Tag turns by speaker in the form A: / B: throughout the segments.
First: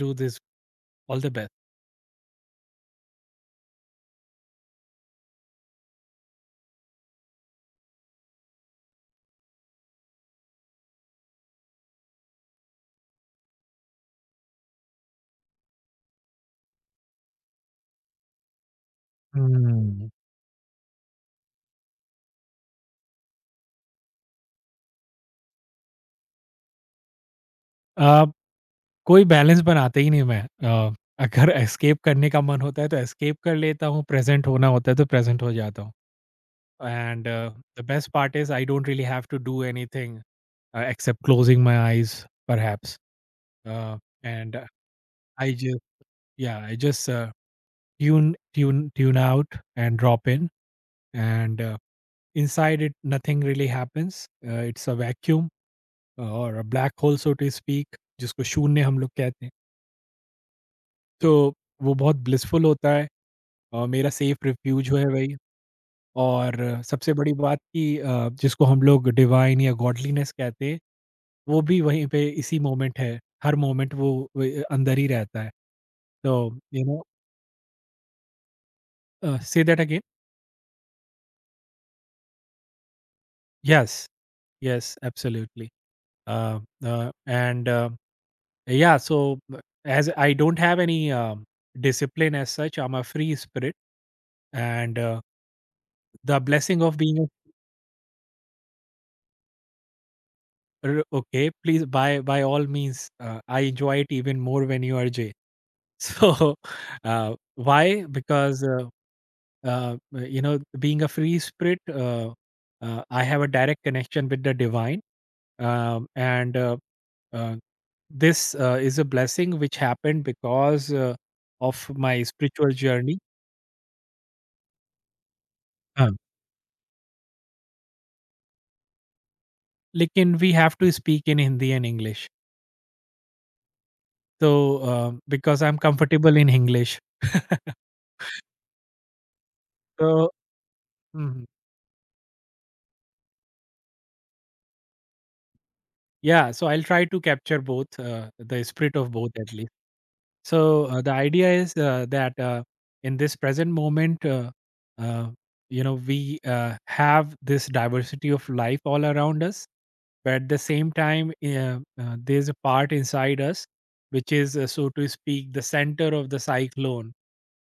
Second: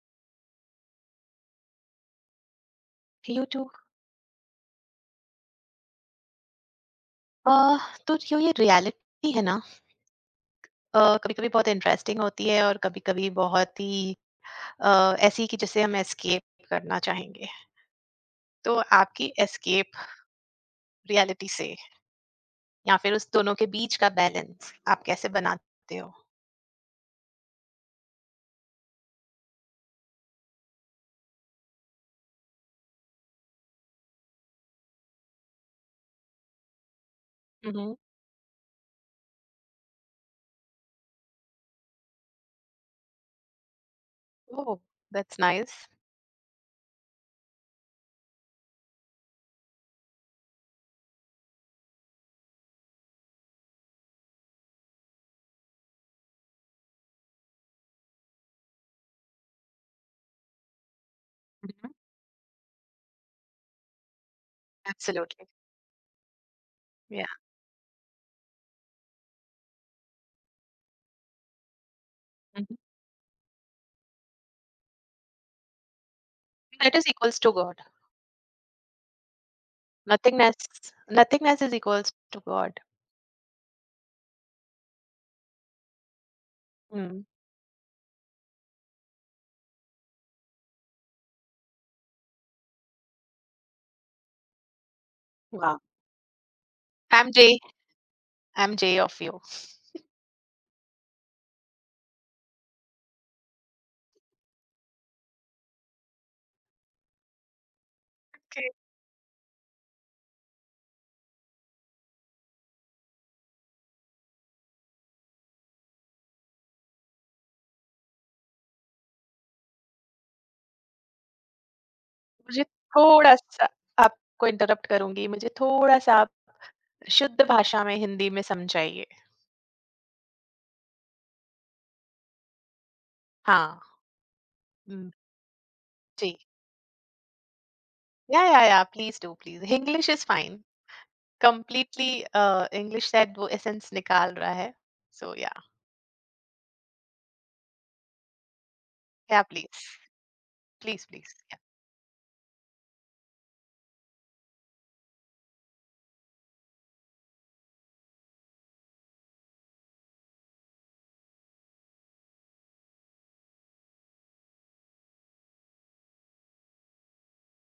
A: do this. All the best.
B: YouTube. Uh, तो जो ये रियलिटी है ना कभी-कभी बहुत इंटरेस्टिंग होती है और कभी-कभी बहुत ही ऐसी कि जिसे हम एस्केप करना चाहेंगे। तो आपकी एस्केप
A: हुँ।
B: रियलिटी से या फिर उस दोनों के बीच का बैलेंस आप कैसे बनाते हो?
A: अ, कोई बैलेंस बनाते ही नहीं मैं। अगर एस्केप करने का मन होता है तो एस्केप कर लेता हूँ, प्रेज़ेंट होना होता है तो प्रेज़ेंट हो जाता हूँ। And the
B: Mhm.
A: Best part is I don't really have to do anything, except closing my eyes perhaps, uh, and
B: Oh, that's
A: I just
B: nice.
A: I just tune tune tune out and drop in, and inside it nothing really happens. It's a vacuum और a black hole, so to speak, जिसको शून्य हम लोग कहते हैं। तो वो
B: Mhm.
A: बहुत ब्लिसफुल होता है, मेरा सेफ रिफ्यूज है वही।
B: Absolutely.
A: और सबसे
B: Yeah.
A: बड़ी बात कि, जिसको हम लोग डिवाइन या गॉडलीनेस कहते हैं वो भी वहीं पे इसी
B: Mhm.
A: मोमेंट है, हर मोमेंट वो अंदर ही रहता है। तो you
B: That
A: know.
B: is equals to God.
A: Say that again.
B: Nothingness, nothingness is equals to God.
A: Yes, yes, absolutely.
B: Hmm,
A: and, yeah, so, as I don't have any discipline as such, I'm a free spirit, and
B: वाह!
A: the blessing of being
B: I
A: a.
B: Am Jay, I am Jay of you.
A: R okay, please, by all means, I enjoy it even more when you are Jay. So, why? Because
B: okay,
A: being a free spirit, I have a direct connection with the divine, and uh, this is a blessing which happened because of my
B: मुझे
A: spiritual journey.
B: थोड़ा-सा आपको interrupt करूँगी, मुझे
A: Uh,
B: थोड़ा-सा आप शुद्ध भाषा में हिंदी में समझाइए।
A: लेकिन we have to speak in Hindi and English.
B: हाँ,
A: So,
B: hmm,
A: because I'm comfortable
B: जी।
A: in English.
B: Yeah, please do, please. English is
A: So,
B: fine.
A: hmm.
B: Completely English शायद वो एसेंस निकाल रहा है। So
A: Yeah, so I'll try to capture both, the spirit of both
B: या
A: at least.
B: Please,
A: So
B: please,
A: the
B: please
A: idea
B: yeah.
A: is that in this present moment, uh, we have this diversity of life all around us, but at the same time there's a part inside us which is so to speak the center of the cyclone,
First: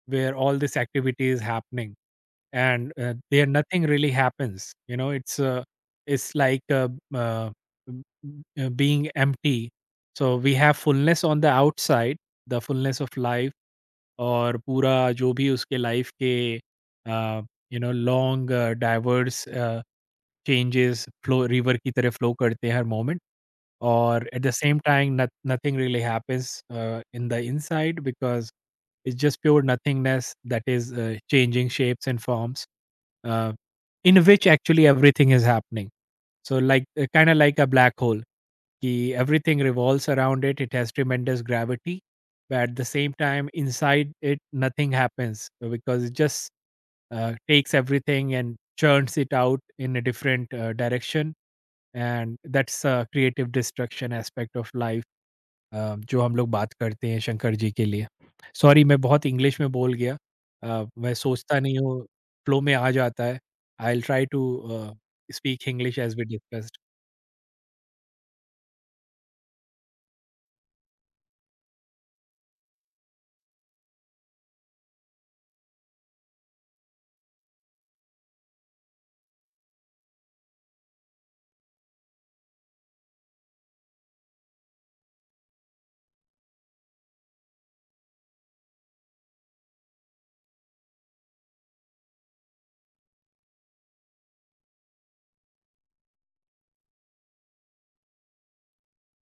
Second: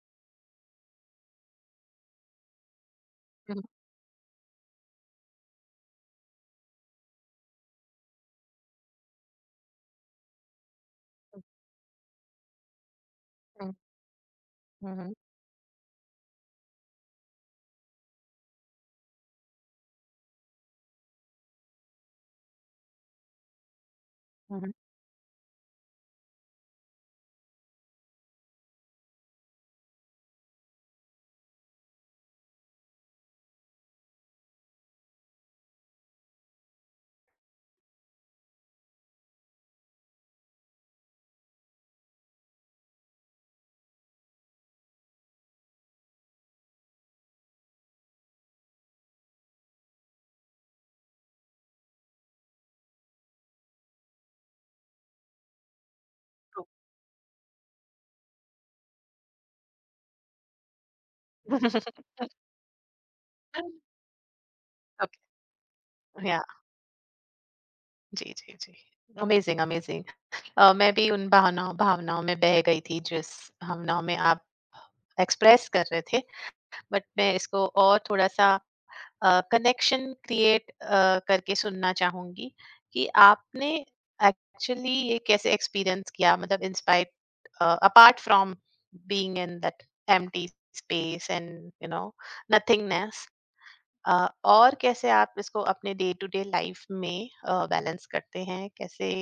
A: where all this activity is happening and there
B: hmm,
A: nothing really happens, it's it's like uh, being empty. So we have fullness on
B: hmm,
A: the outside, the fullness of life,
B: हुँ,
A: और पूरा
B: हुँ,
A: जो भी उसके life के long diverse changes flow, river की तरह flow करते हैं हर मोमेंट। और at the
B: hmm, hmm,
A: same time nothing really happens in the inside, because it's just pure nothingness that is changing shapes and forms uh, in which actually everything is happening. So like kind of like a black hole, ki everything revolves around it, it has tremendous gravity, but at the same time inside it nothing happens because it's just takes everything and churns it out in a different direction, and that's a creative destruction aspect of life, जो हम लोग
B: true.
A: बात करते हैं शंकर जी के लिए। Sorry मैं बहुत इंग्लिश में बोल गया, मैं सोचता नहीं हूँ, फ्लो में आ जाता है। I will try to
B: okay, yeah.
A: Speak English as we discussed.
B: जी, जी, जी। Amazing, amazing. मैं भी उन भावनाओं भावनाओं में बह गई थी जिस भावनाओं में आप एक्सप्रेस कर रहे थे, बट मैं इसको और थोड़ा-सा कनेक्शन क्रिएट करके सुनना चाहूँगी कि आपने एक्चुअली ये कैसे एक्सपीरियंस किया? मतलब in spite apart from being in that empty space and you know nothingness. और कैसे आप इसको अपने डे टू डे लाइफ में बैलेंस करते हैं? कैसे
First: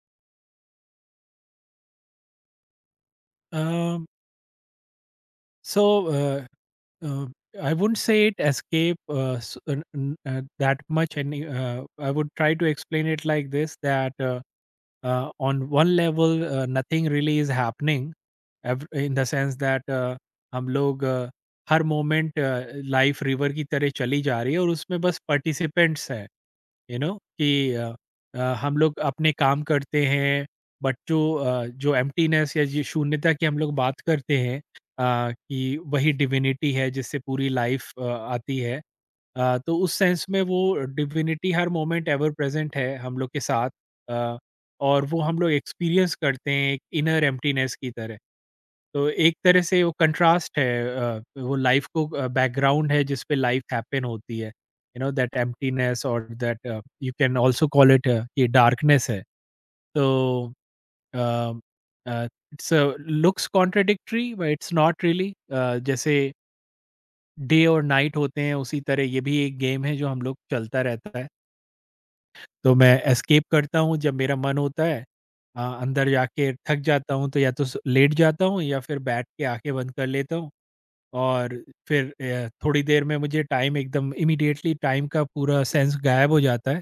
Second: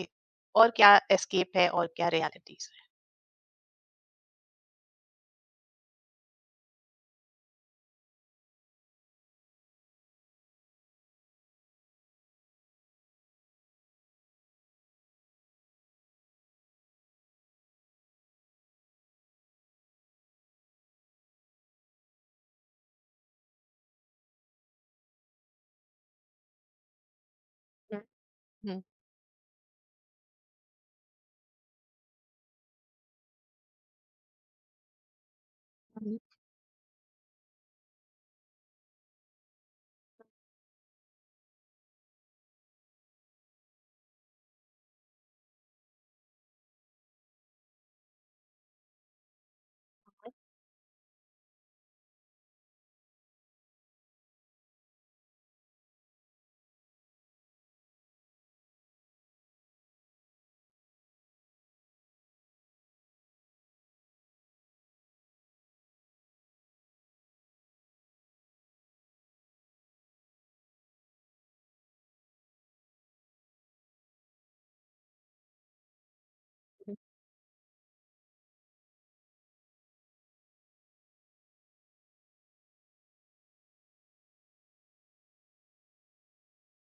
B: और क्या एस्केप है और क्या रियलिटीज़ है?
A: सो, I wouldn't say it escape that much, and uh, I would try to explain it like this: that on one level nothing really is happening, in the sense that हम लोग हर moment life river की तरह चली जा रही है और उसमें बस पार्टिसिपेंट्स हैं, यू नो कि
B: हुँ,
A: हम
B: हुँ।
A: लोग अपने काम करते हैं। बट जो एम्प्टीनेस या जो शून्यता की हम लोग बात करते हैं, कि वही
B: हुँ,
A: डिविनिटी है जिससे पूरी लाइफ आती है, तो उस सेंस में वो डिविनिटी हर मोमेंट एवर प्रेजेंट है हम लोग के साथ। uh, और वो हम लोग एक्सपीरियंस करते हैं एक इनर एम्प्टीनेस की तरह। तो एक तरह से वो कंट्रास्ट है, वो लाइफ को, बैकग्राउंड है जिस पे लाइफ हैपन होती है। यू नो दैट एम्प्टीनेस, और that you can also call it, ये डार्कनेस है। तो uh uh, it's looks contradictory but it's not really, जैसे डे और नाइट होते हैं उसी तरह ये भी एक गेम है जो हम लोग चलता रहता है। तो मैं एस्केप करता हूँ जब मेरा मन होता है। अंदर जाके थक जाता हूँ तो या तो स लेट जाता हूँ या फिर बैठ के आँखें बंद कर लेता हूँ, और फिर थोड़ी देर में मुझे टाइम, एकदम इमीडिएटली टाइम का पूरा सेंस गायब हो जाता है।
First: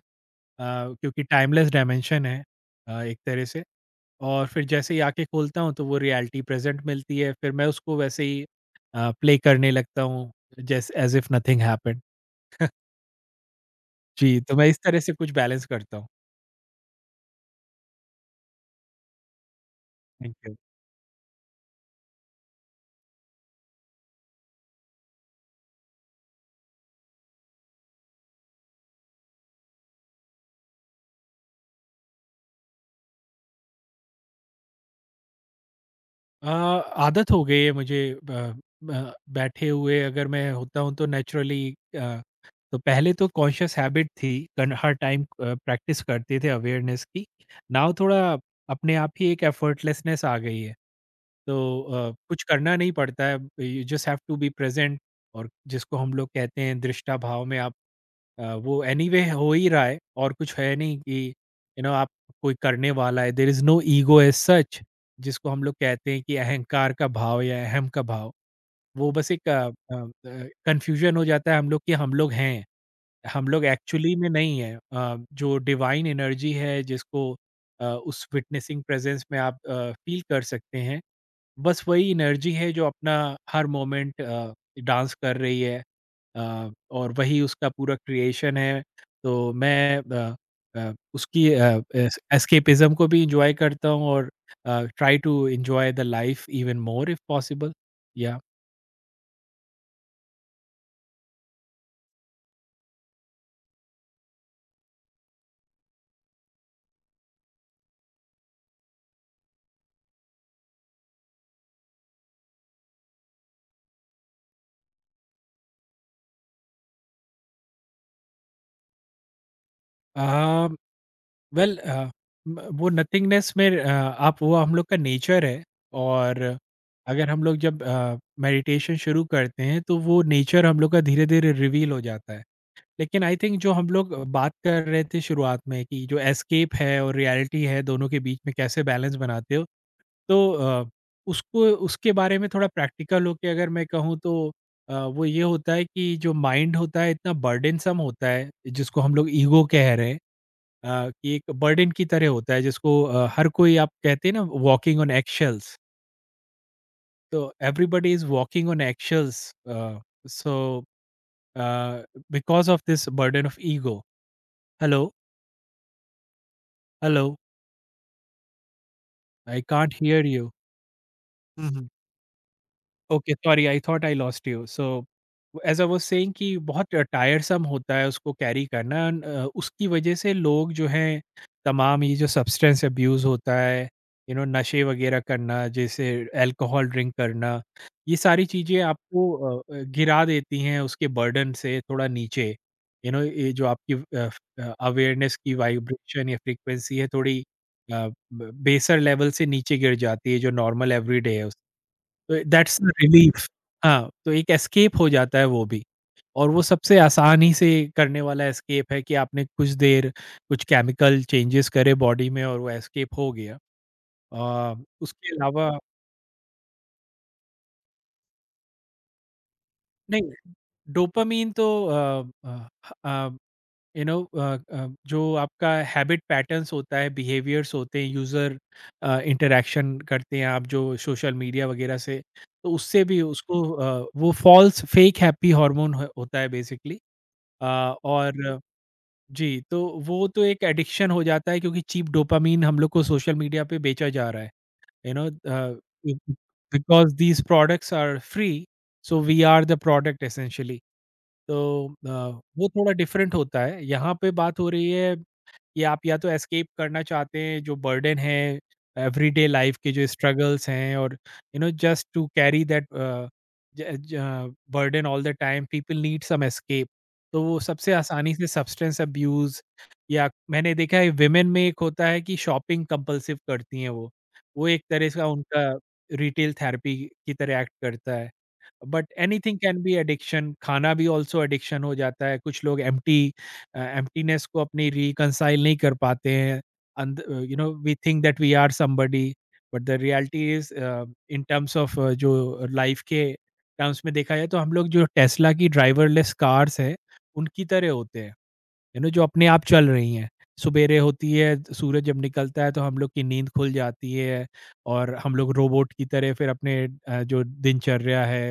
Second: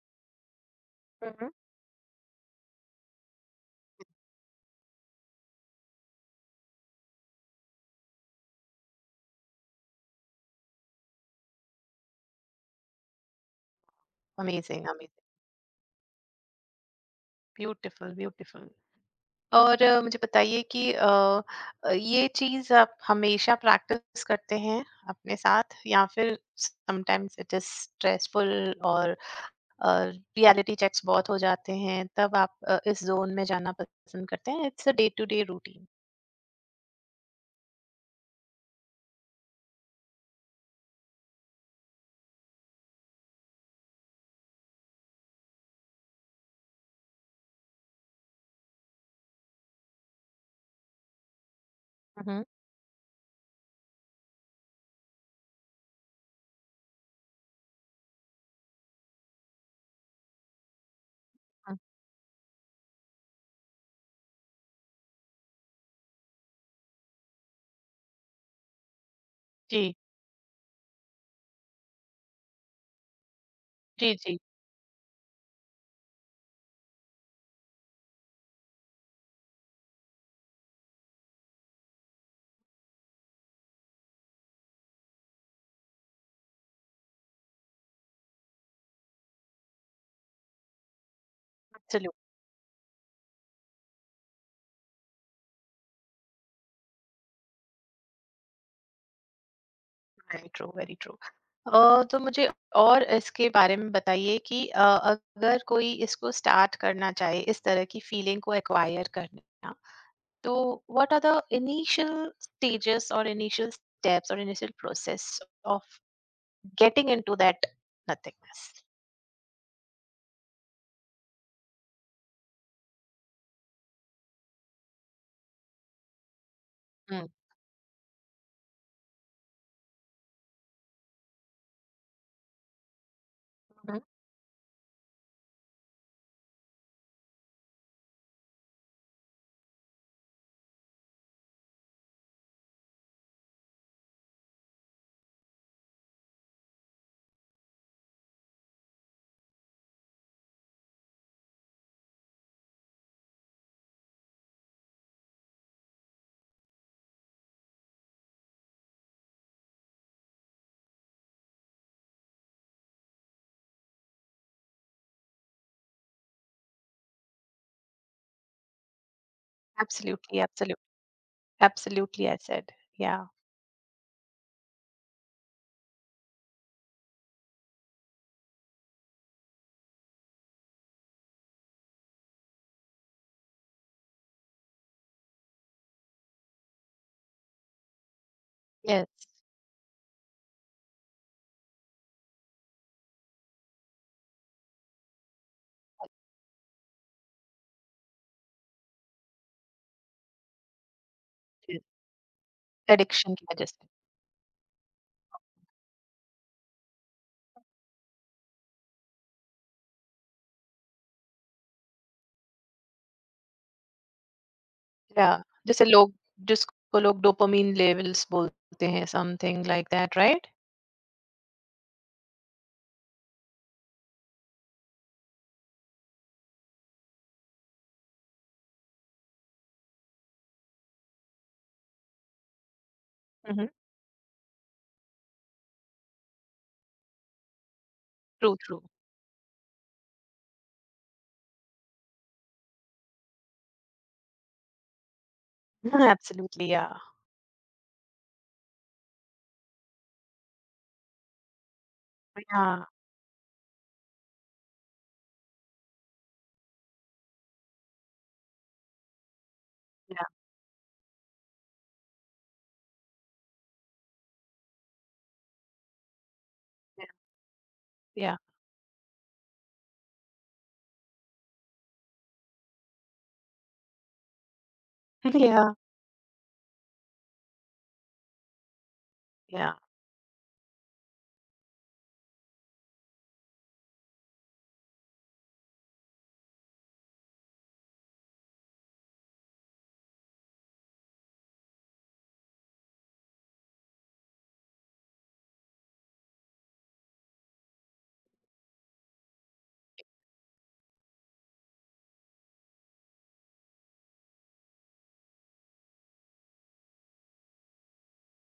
A: क्योंकि
B: हुँ।
A: टाइमलेस डायमेंशन है, एक तरह से। और फिर जैसे ही आँखें खोलता हूँ तो वो रियलिटी प्रेज़ेंट मिलती है। फिर मैं उसको वैसे ही प्ले करने लगता हूँ, just as if nothing happened. जी, तो मैं इस
B: अमेज़िंग,
A: तरह से
B: अमेज़िंग,
A: कुछ बैलेंस करता हूँ।
B: Beautiful, beautiful. और मुझे
A: थैंक यू।
B: बताइए कि ये चीज़ आप हमेशा प्रैक्टिस करते हैं अपने साथ या फिर समटाइम्स इट इज़ स्ट्रेसफुल और रियलिटी चेक्स बहुत हो जाते हैं तब आप इस जोन में जाना पसंद करते हैं it's a day to day routine.
A: आदत हो गई है मुझे, बैठे हुए अगर मैं होता हूँ तो नेचुरली। तो पहले तो कॉन्शियस हैबिट थी, हर टाइम प्रैक्टिस करते थे अवेयरनेस की। नाउ थोड़ा अपने आप ही एक एफर्टलेसनेस आ गई है, तो कुछ
B: हम्म।
A: करना नहीं पड़ता है। You just have to be present. और जिसको हम लोग कहते हैं दृष्टा भाव में आप, वो एनीवे हो ही रहा है, और कुछ है नहीं कि,
B: हम्म,
A: यू नो, आप कोई करने वाला है, there is no ego as such. जिसको हम लोग कहते हैं कि अहंकार का भाव या अहम का भाव, वो बस एक अ
B: जी
A: कन्फ्यूज़न हो जाता है हम लोग कि हम लोग हैं। हम लोग एक्चुअली
B: जी
A: में
B: जी।
A: नहीं हैं। जो डिवाइन एनर्जी है जिसको, उस विटनेसिंग प्रेज़ेंस में आप फ़ील कर सकते हैं। बस वही एनर्जी है जो अपना हर मोमेंट डांस कर रही है, और वही उसका पूरा क्रिएशन है। तो मैं उसकी, अ,
B: एब्सोल्युटली।
A: एस एस्केपिज़्म को भी एन्जॉय करता हूँ, और try to enjoy the life even more if possible. Yeah,
B: very true very true. तो मुझे और इसके बारे में बताइए कि अगर कोई इसको स्टार्ट करना चाहे इस तरह की फीलिंग को एक्वायर करना तो what are the initial stages और इनिशियल स्टेप्स और initial process of getting into that nothingness.
A: Uh, well, uh, um वो नथिंगनेस में, आप वो हम लोग का नेचर है। और
B: हम्म।
A: अगर हम लोग जब मेडिटेशन शुरू करते हैं तो वो नेचर हम लोग का धीरे-धीरे रिवील हो जाता है। लेकिन आई थिंक, जो हम लोग बात कर रहे थे शुरुआत में, कि जो एस्केप है और रियलिटी है दोनों के बीच में कैसे बैलेंस बनाते हो? तो अ, उसको उसके बारे में थोड़ा प्रैक्टिकल होके अगर मैं कहूँ तो, वो ये होता है कि जो माइंड होता है इतना बर्डनसम होता है, जिसको हम लोग ईगो कह रहे हैं। कि एक बर्डन की तरह होता है, जिसको हर कोई, आप कहते हैं ना, वॉकिंग ऑन एक्शल्स। तो everybody is walking on eggshells, so because of this burden of ego. Hello? Hello? I can't hear
B: absolutely absolutely.
A: You.
B: Absolutely I said, yeah,
A: okay, sorry, I thought I lost you. So as I was saying, कि बहुत टायरसम होता है उसको carry करना, and उसकी वजह से लोग जो हैं, तमाम ये जो सब्सटेंस अब्यूज़ होता है, यू नो नशे वगैरह करना, जैसे अल्कोहल ड्रिंक करना, ये सारी चीज़ें
B: यस।
A: आपको गिरा देती हैं उसके बर्डन से थोड़ा नीचे। यू नो, ये जो आपकी अ, फ अवेयरनेस की वाइब्रेशन या फ्रीक्वेंसी है थोड़ी, अ, ब बेसर लेवल से नीचे गिर जाती है जो नॉर्मल एवरीडे है उस। तो दैट्स द
B: एडिक्शन
A: रिलीफ।
B: की वजह से।
A: हाँ, तो एक एस्केप हो जाता है वो भी, और वो सबसे आसान ही से करने वाला एस्केप है, कि आपने कुछ देर कुछ केमिकल चेंजेस करे बॉडी में और वो एस्केप हो गया। अ,
B: या
A: उसके अलावा।
B: जैसे लोग जिसको लोग डोपामिन लेवल्स बोलते हैं समथिंग लाइक दैट
A: नहीं,
B: राइट?
A: डोपामाइन तो अ, अ, यू नो, जो आपका हैबिट पैटर्न्स होता है, बिहेवियर्स होते हैं, यूज़र इंटरैक्शन करते हैं आप जो सोशल मीडिया वगैरह से, तो उससे भी उसको, वो फ़ॉल्स फेक हैप्पी हार्मोन ह होता है बेसिकली, अ,
B: True,
A: और।
B: true.
A: जी, तो वो तो एक एडिक्शन हो जाता है क्योंकि चीप डोपामाइन हम लोग को सोशल मीडिया पे बेचा जा रहा है, you know,
B: Absolutely, yeah.
A: Because these products are free, so we are the product essentially. तो वो
B: Yeah,
A: थोड़ा डिफरेंट होता है। यहाँ पे बात हो रही है कि आप या तो एस्केप करना चाहते हैं जो बर्डन है, एवरीडे लाइफ के जो
B: yeah,
A: स्ट्रगल्स हैं, और you know just to carry that burden all the time, people need some escape.
B: yeah,
A: तो वो सबसे आसानी
B: yeah,
A: से सब्सटेंस अब्यूज, या मैंने देखा है विमेन में एक होता है कि शॉपिंग कंपल्सिव करती हैं वो। वो एक तरह का उनका
B: yeah,
A: रिटेल थेरेपी की तरह एक्ट करता है। But anything
B: yeah,
A: can be addiction, खाना भी ऑल्सो एडिक्शन हो जाता है, कुछ लोग एम्प्टीनेस को अपनी रिकंसाइल नहीं कर पाते हैं। And we think that we are somebody, but the reality is in terms of जो लाइफ के टर्म्स में देखा जाए तो हम लोग जो टेस्ला की ड्राइवरलेस कार्स है उनकी तरह होते हैं। यू नो, जो अपने आप चल रही हैं। सुबेरे होती है, सूरज जब निकलता है तो हम लोग की नींद खुल जाती है, और हम लोग रोबोट की तरह फिर अपने, जो दिनचर्या है,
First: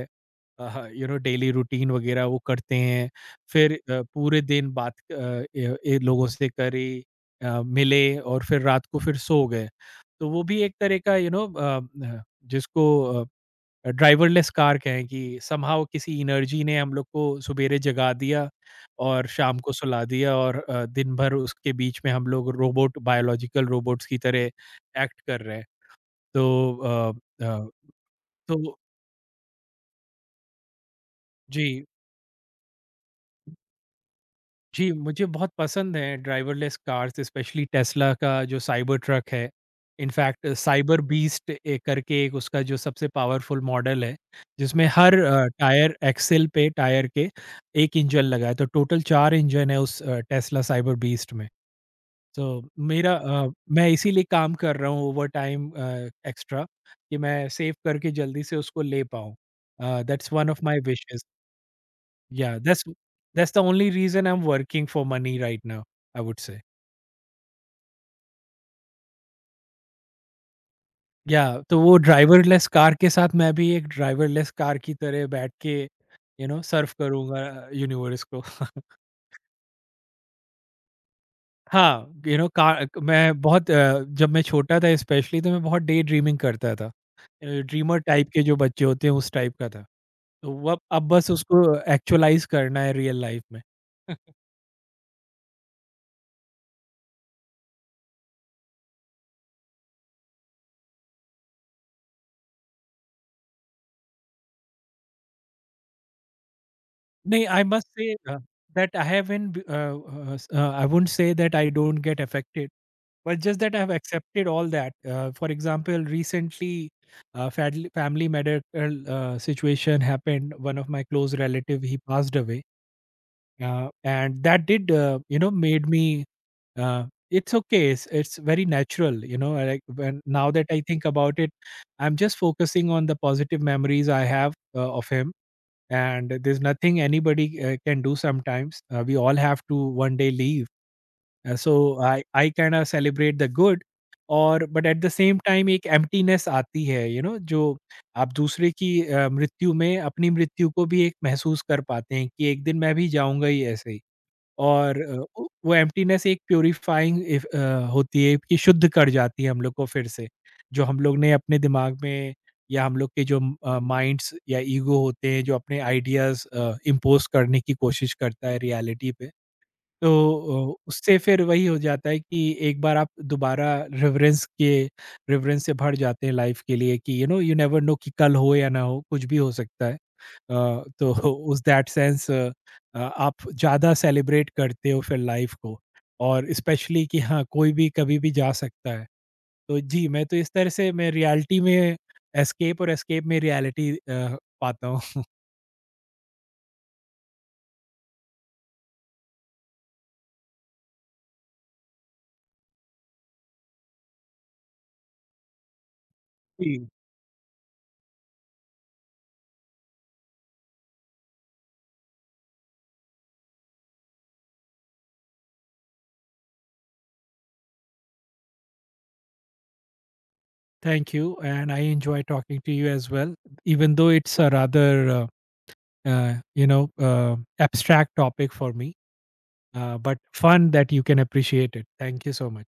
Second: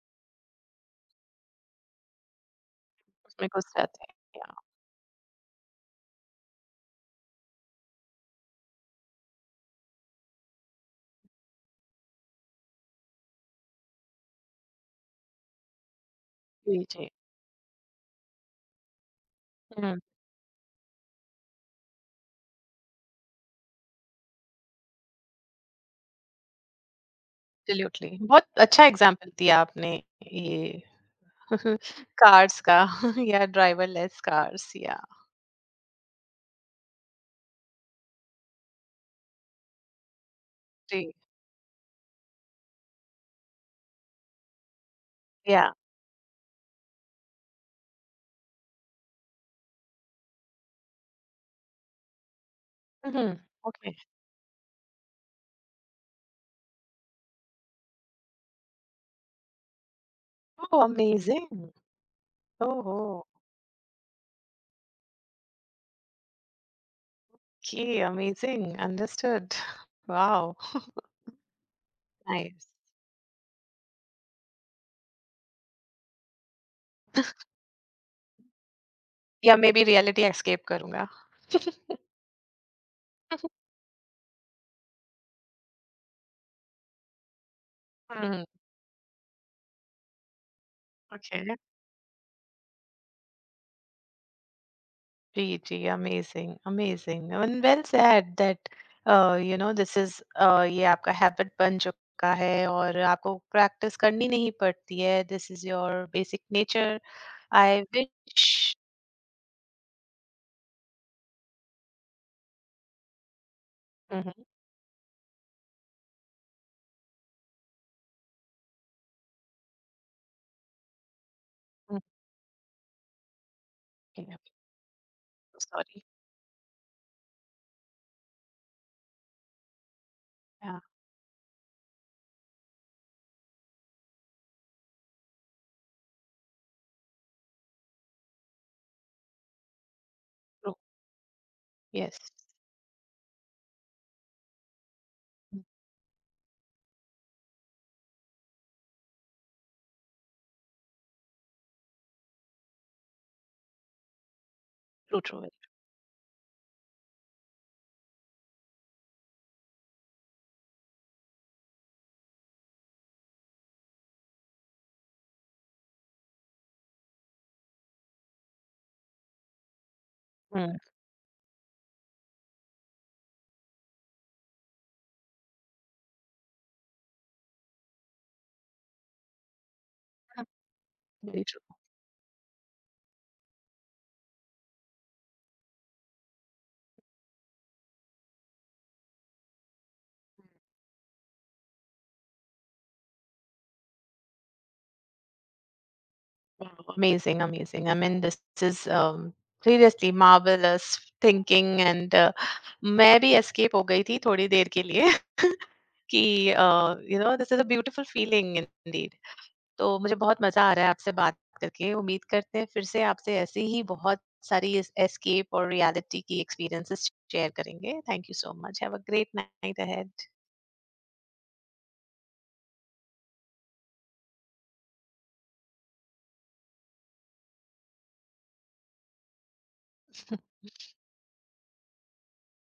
A: यू नो डेली रूटीन वगैरह, वो करते हैं।
B: उसमें घुस
A: फिर
B: जाते हैं,
A: पूरे
B: yeah,
A: दिन बात, लोगों से करी, मिले, और फिर रात को फिर सो गए। तो वो भी एक तरह का यू नो जिसको ड्राइवरलेस कार कहें कि समहाउ किसी एनर्जी ने
B: जी,
A: हम लोग
B: जी,
A: को सुबेरे जगा दिया और शाम को
B: हुँ,
A: सुला दिया और दिन भर उसके बीच में हम लोग रोबोट बायोलॉजिकल रोबोट्स की तरह एक्ट कर रहे हैं। तो अ, अ,
B: एब्सोल्युटली, बहुत
A: तो
B: अच्छा एग्ज़ाम्पल दिया आपने ये।
A: जी।
B: कार्स का। या ड्राइवरलेस कार्स
A: जी,
B: या
A: मुझे बहुत पसंद है ड्राइवरलेस कार्स स्पेशली टेस्ला का जो साइबर ट्रक है। इनफैक्ट साइबर
B: जी,
A: बीस्ट करके एक उसका जो सबसे पावरफुल मॉडल है, जिसमें हर
B: या
A: टायर एक्सेल पे टायर के 1 इंजन लगा है, तो टोटल 4 इंजन है उस टेस्ला साइबर बीस्ट में। तो
B: उहुँ,
A: मैं
B: ओके,
A: इसीलिए काम कर रहा हूँ ओवरटाइम एक्स्ट्रा कि मैं सेव करके जल्दी से उसको ले पाऊँ। That's one of
B: oh
A: my wishes.
B: Amazing!
A: Yeah, that's
B: ओहो!
A: that's the only reason I'm working for money right now, I would say।
B: Okay, amazing, understood, wow!
A: Yeah तो वो ड्राइवरलेस
B: नाइस,
A: कार के साथ मैं भी एक ड्राइवरलेस कार की तरह बैठ के यू नो सर्फ करूँगा यूनिवर्स को।
B: या मैं भी रियलिटी एस्केप करूँगा। हुँ,
A: हाँ, यू नो कार मैं बहुत जब मैं छोटा था स्पेशली तो मैं बहुत डे ड्रीमिंग करता था। ड्रीमर टाइप के जो बच्चे होते हैं उस टाइप का था। तो वो अब बस
B: ओके।
A: उसको एक्चुअलाइज़ करना है रियल लाइफ में।
B: Gee, gee, amazing, amazing. And well said that you know this is ये आपका हैबिट बन चुका है और आपको प्रैक्टिस करनी नहीं पड़ती है this is your basic nature.
A: No, I
B: I
A: must say
B: wish.
A: that I haven't, I wouldn't say that I don't get affected, but just that I've accepted all that. For example, recently, family medical situation happened. One of my close relative, he passed away. And that did, made
B: sorry.
A: me, uh, it's okay. It's very natural, you know, like when, now that I think about it, I'm just focusing on the positive memories I have of him, and there's nothing anybody can do. Sometimes we all have to one day leave.
B: True.
A: So
B: yes.
A: I kind of celebrate the good। और but at the same time एक emptiness आती है you you no know, जो आप दूसरे की मृत्यु में अपनी मृत्यु को भी एक महसूस कर पाते हैं कि एक दिन मैं भी जाऊंगा ही ऐसे ही। और
B: ट्रू ट्रू।
A: वो एम्प्टीनेस एक प्यूरिफाइंग इफ होती है कि शुद्ध कर जाती है हम लोग को फिर से। जो हम लोग ने अपने दिमाग में या हम लोग के जो माइंड्स या ईगो होते हैं जो अपने आइडियाज़ इम्पोज़ करने की कोशिश करता है रियलिटी पे। तो उससे फिर वही हो जाता है कि एक बार आप दोबारा रिवरेंस से भर जाते हैं लाइफ के लिए कि you know you never know कि कल हो या ना हो कुछ भी हो सकता है। तो
B: वेरी ट्रू।
A: उस दैट सेंस आप ज़्यादा सेलिब्रेट करते हो फिर लाइफ को। और स्पेशली कि हाँ कोई भी कभी भी जा सकता है। तो जी, मैं तो इस तरह से मैं रियलिटी में एस्केप और एस्केप में रियलिटी पाता हूँ।
B: Amazing amazing I mean this is seriously marvellous thinking and मैं भी एस्केप हो गई थी थोड़ी देर के लिए। कि
A: जी।
B: You know this is a beautiful feeling indeed. तो मुझे बहुत मजा आ रहा है आपसे बात करके उम्मीद करते हैं फिर से आपसे ऐसे ही बहुत सारी एस्केप और रियलिटी की एक्सपीरियंसेस शेयर करेंगे thank you so much have a great night ahead.
A: Thank you and I enjoy talking to you as well even though it's a rather abstract topic for me, but fun that you can appreciate it. Thank you so much.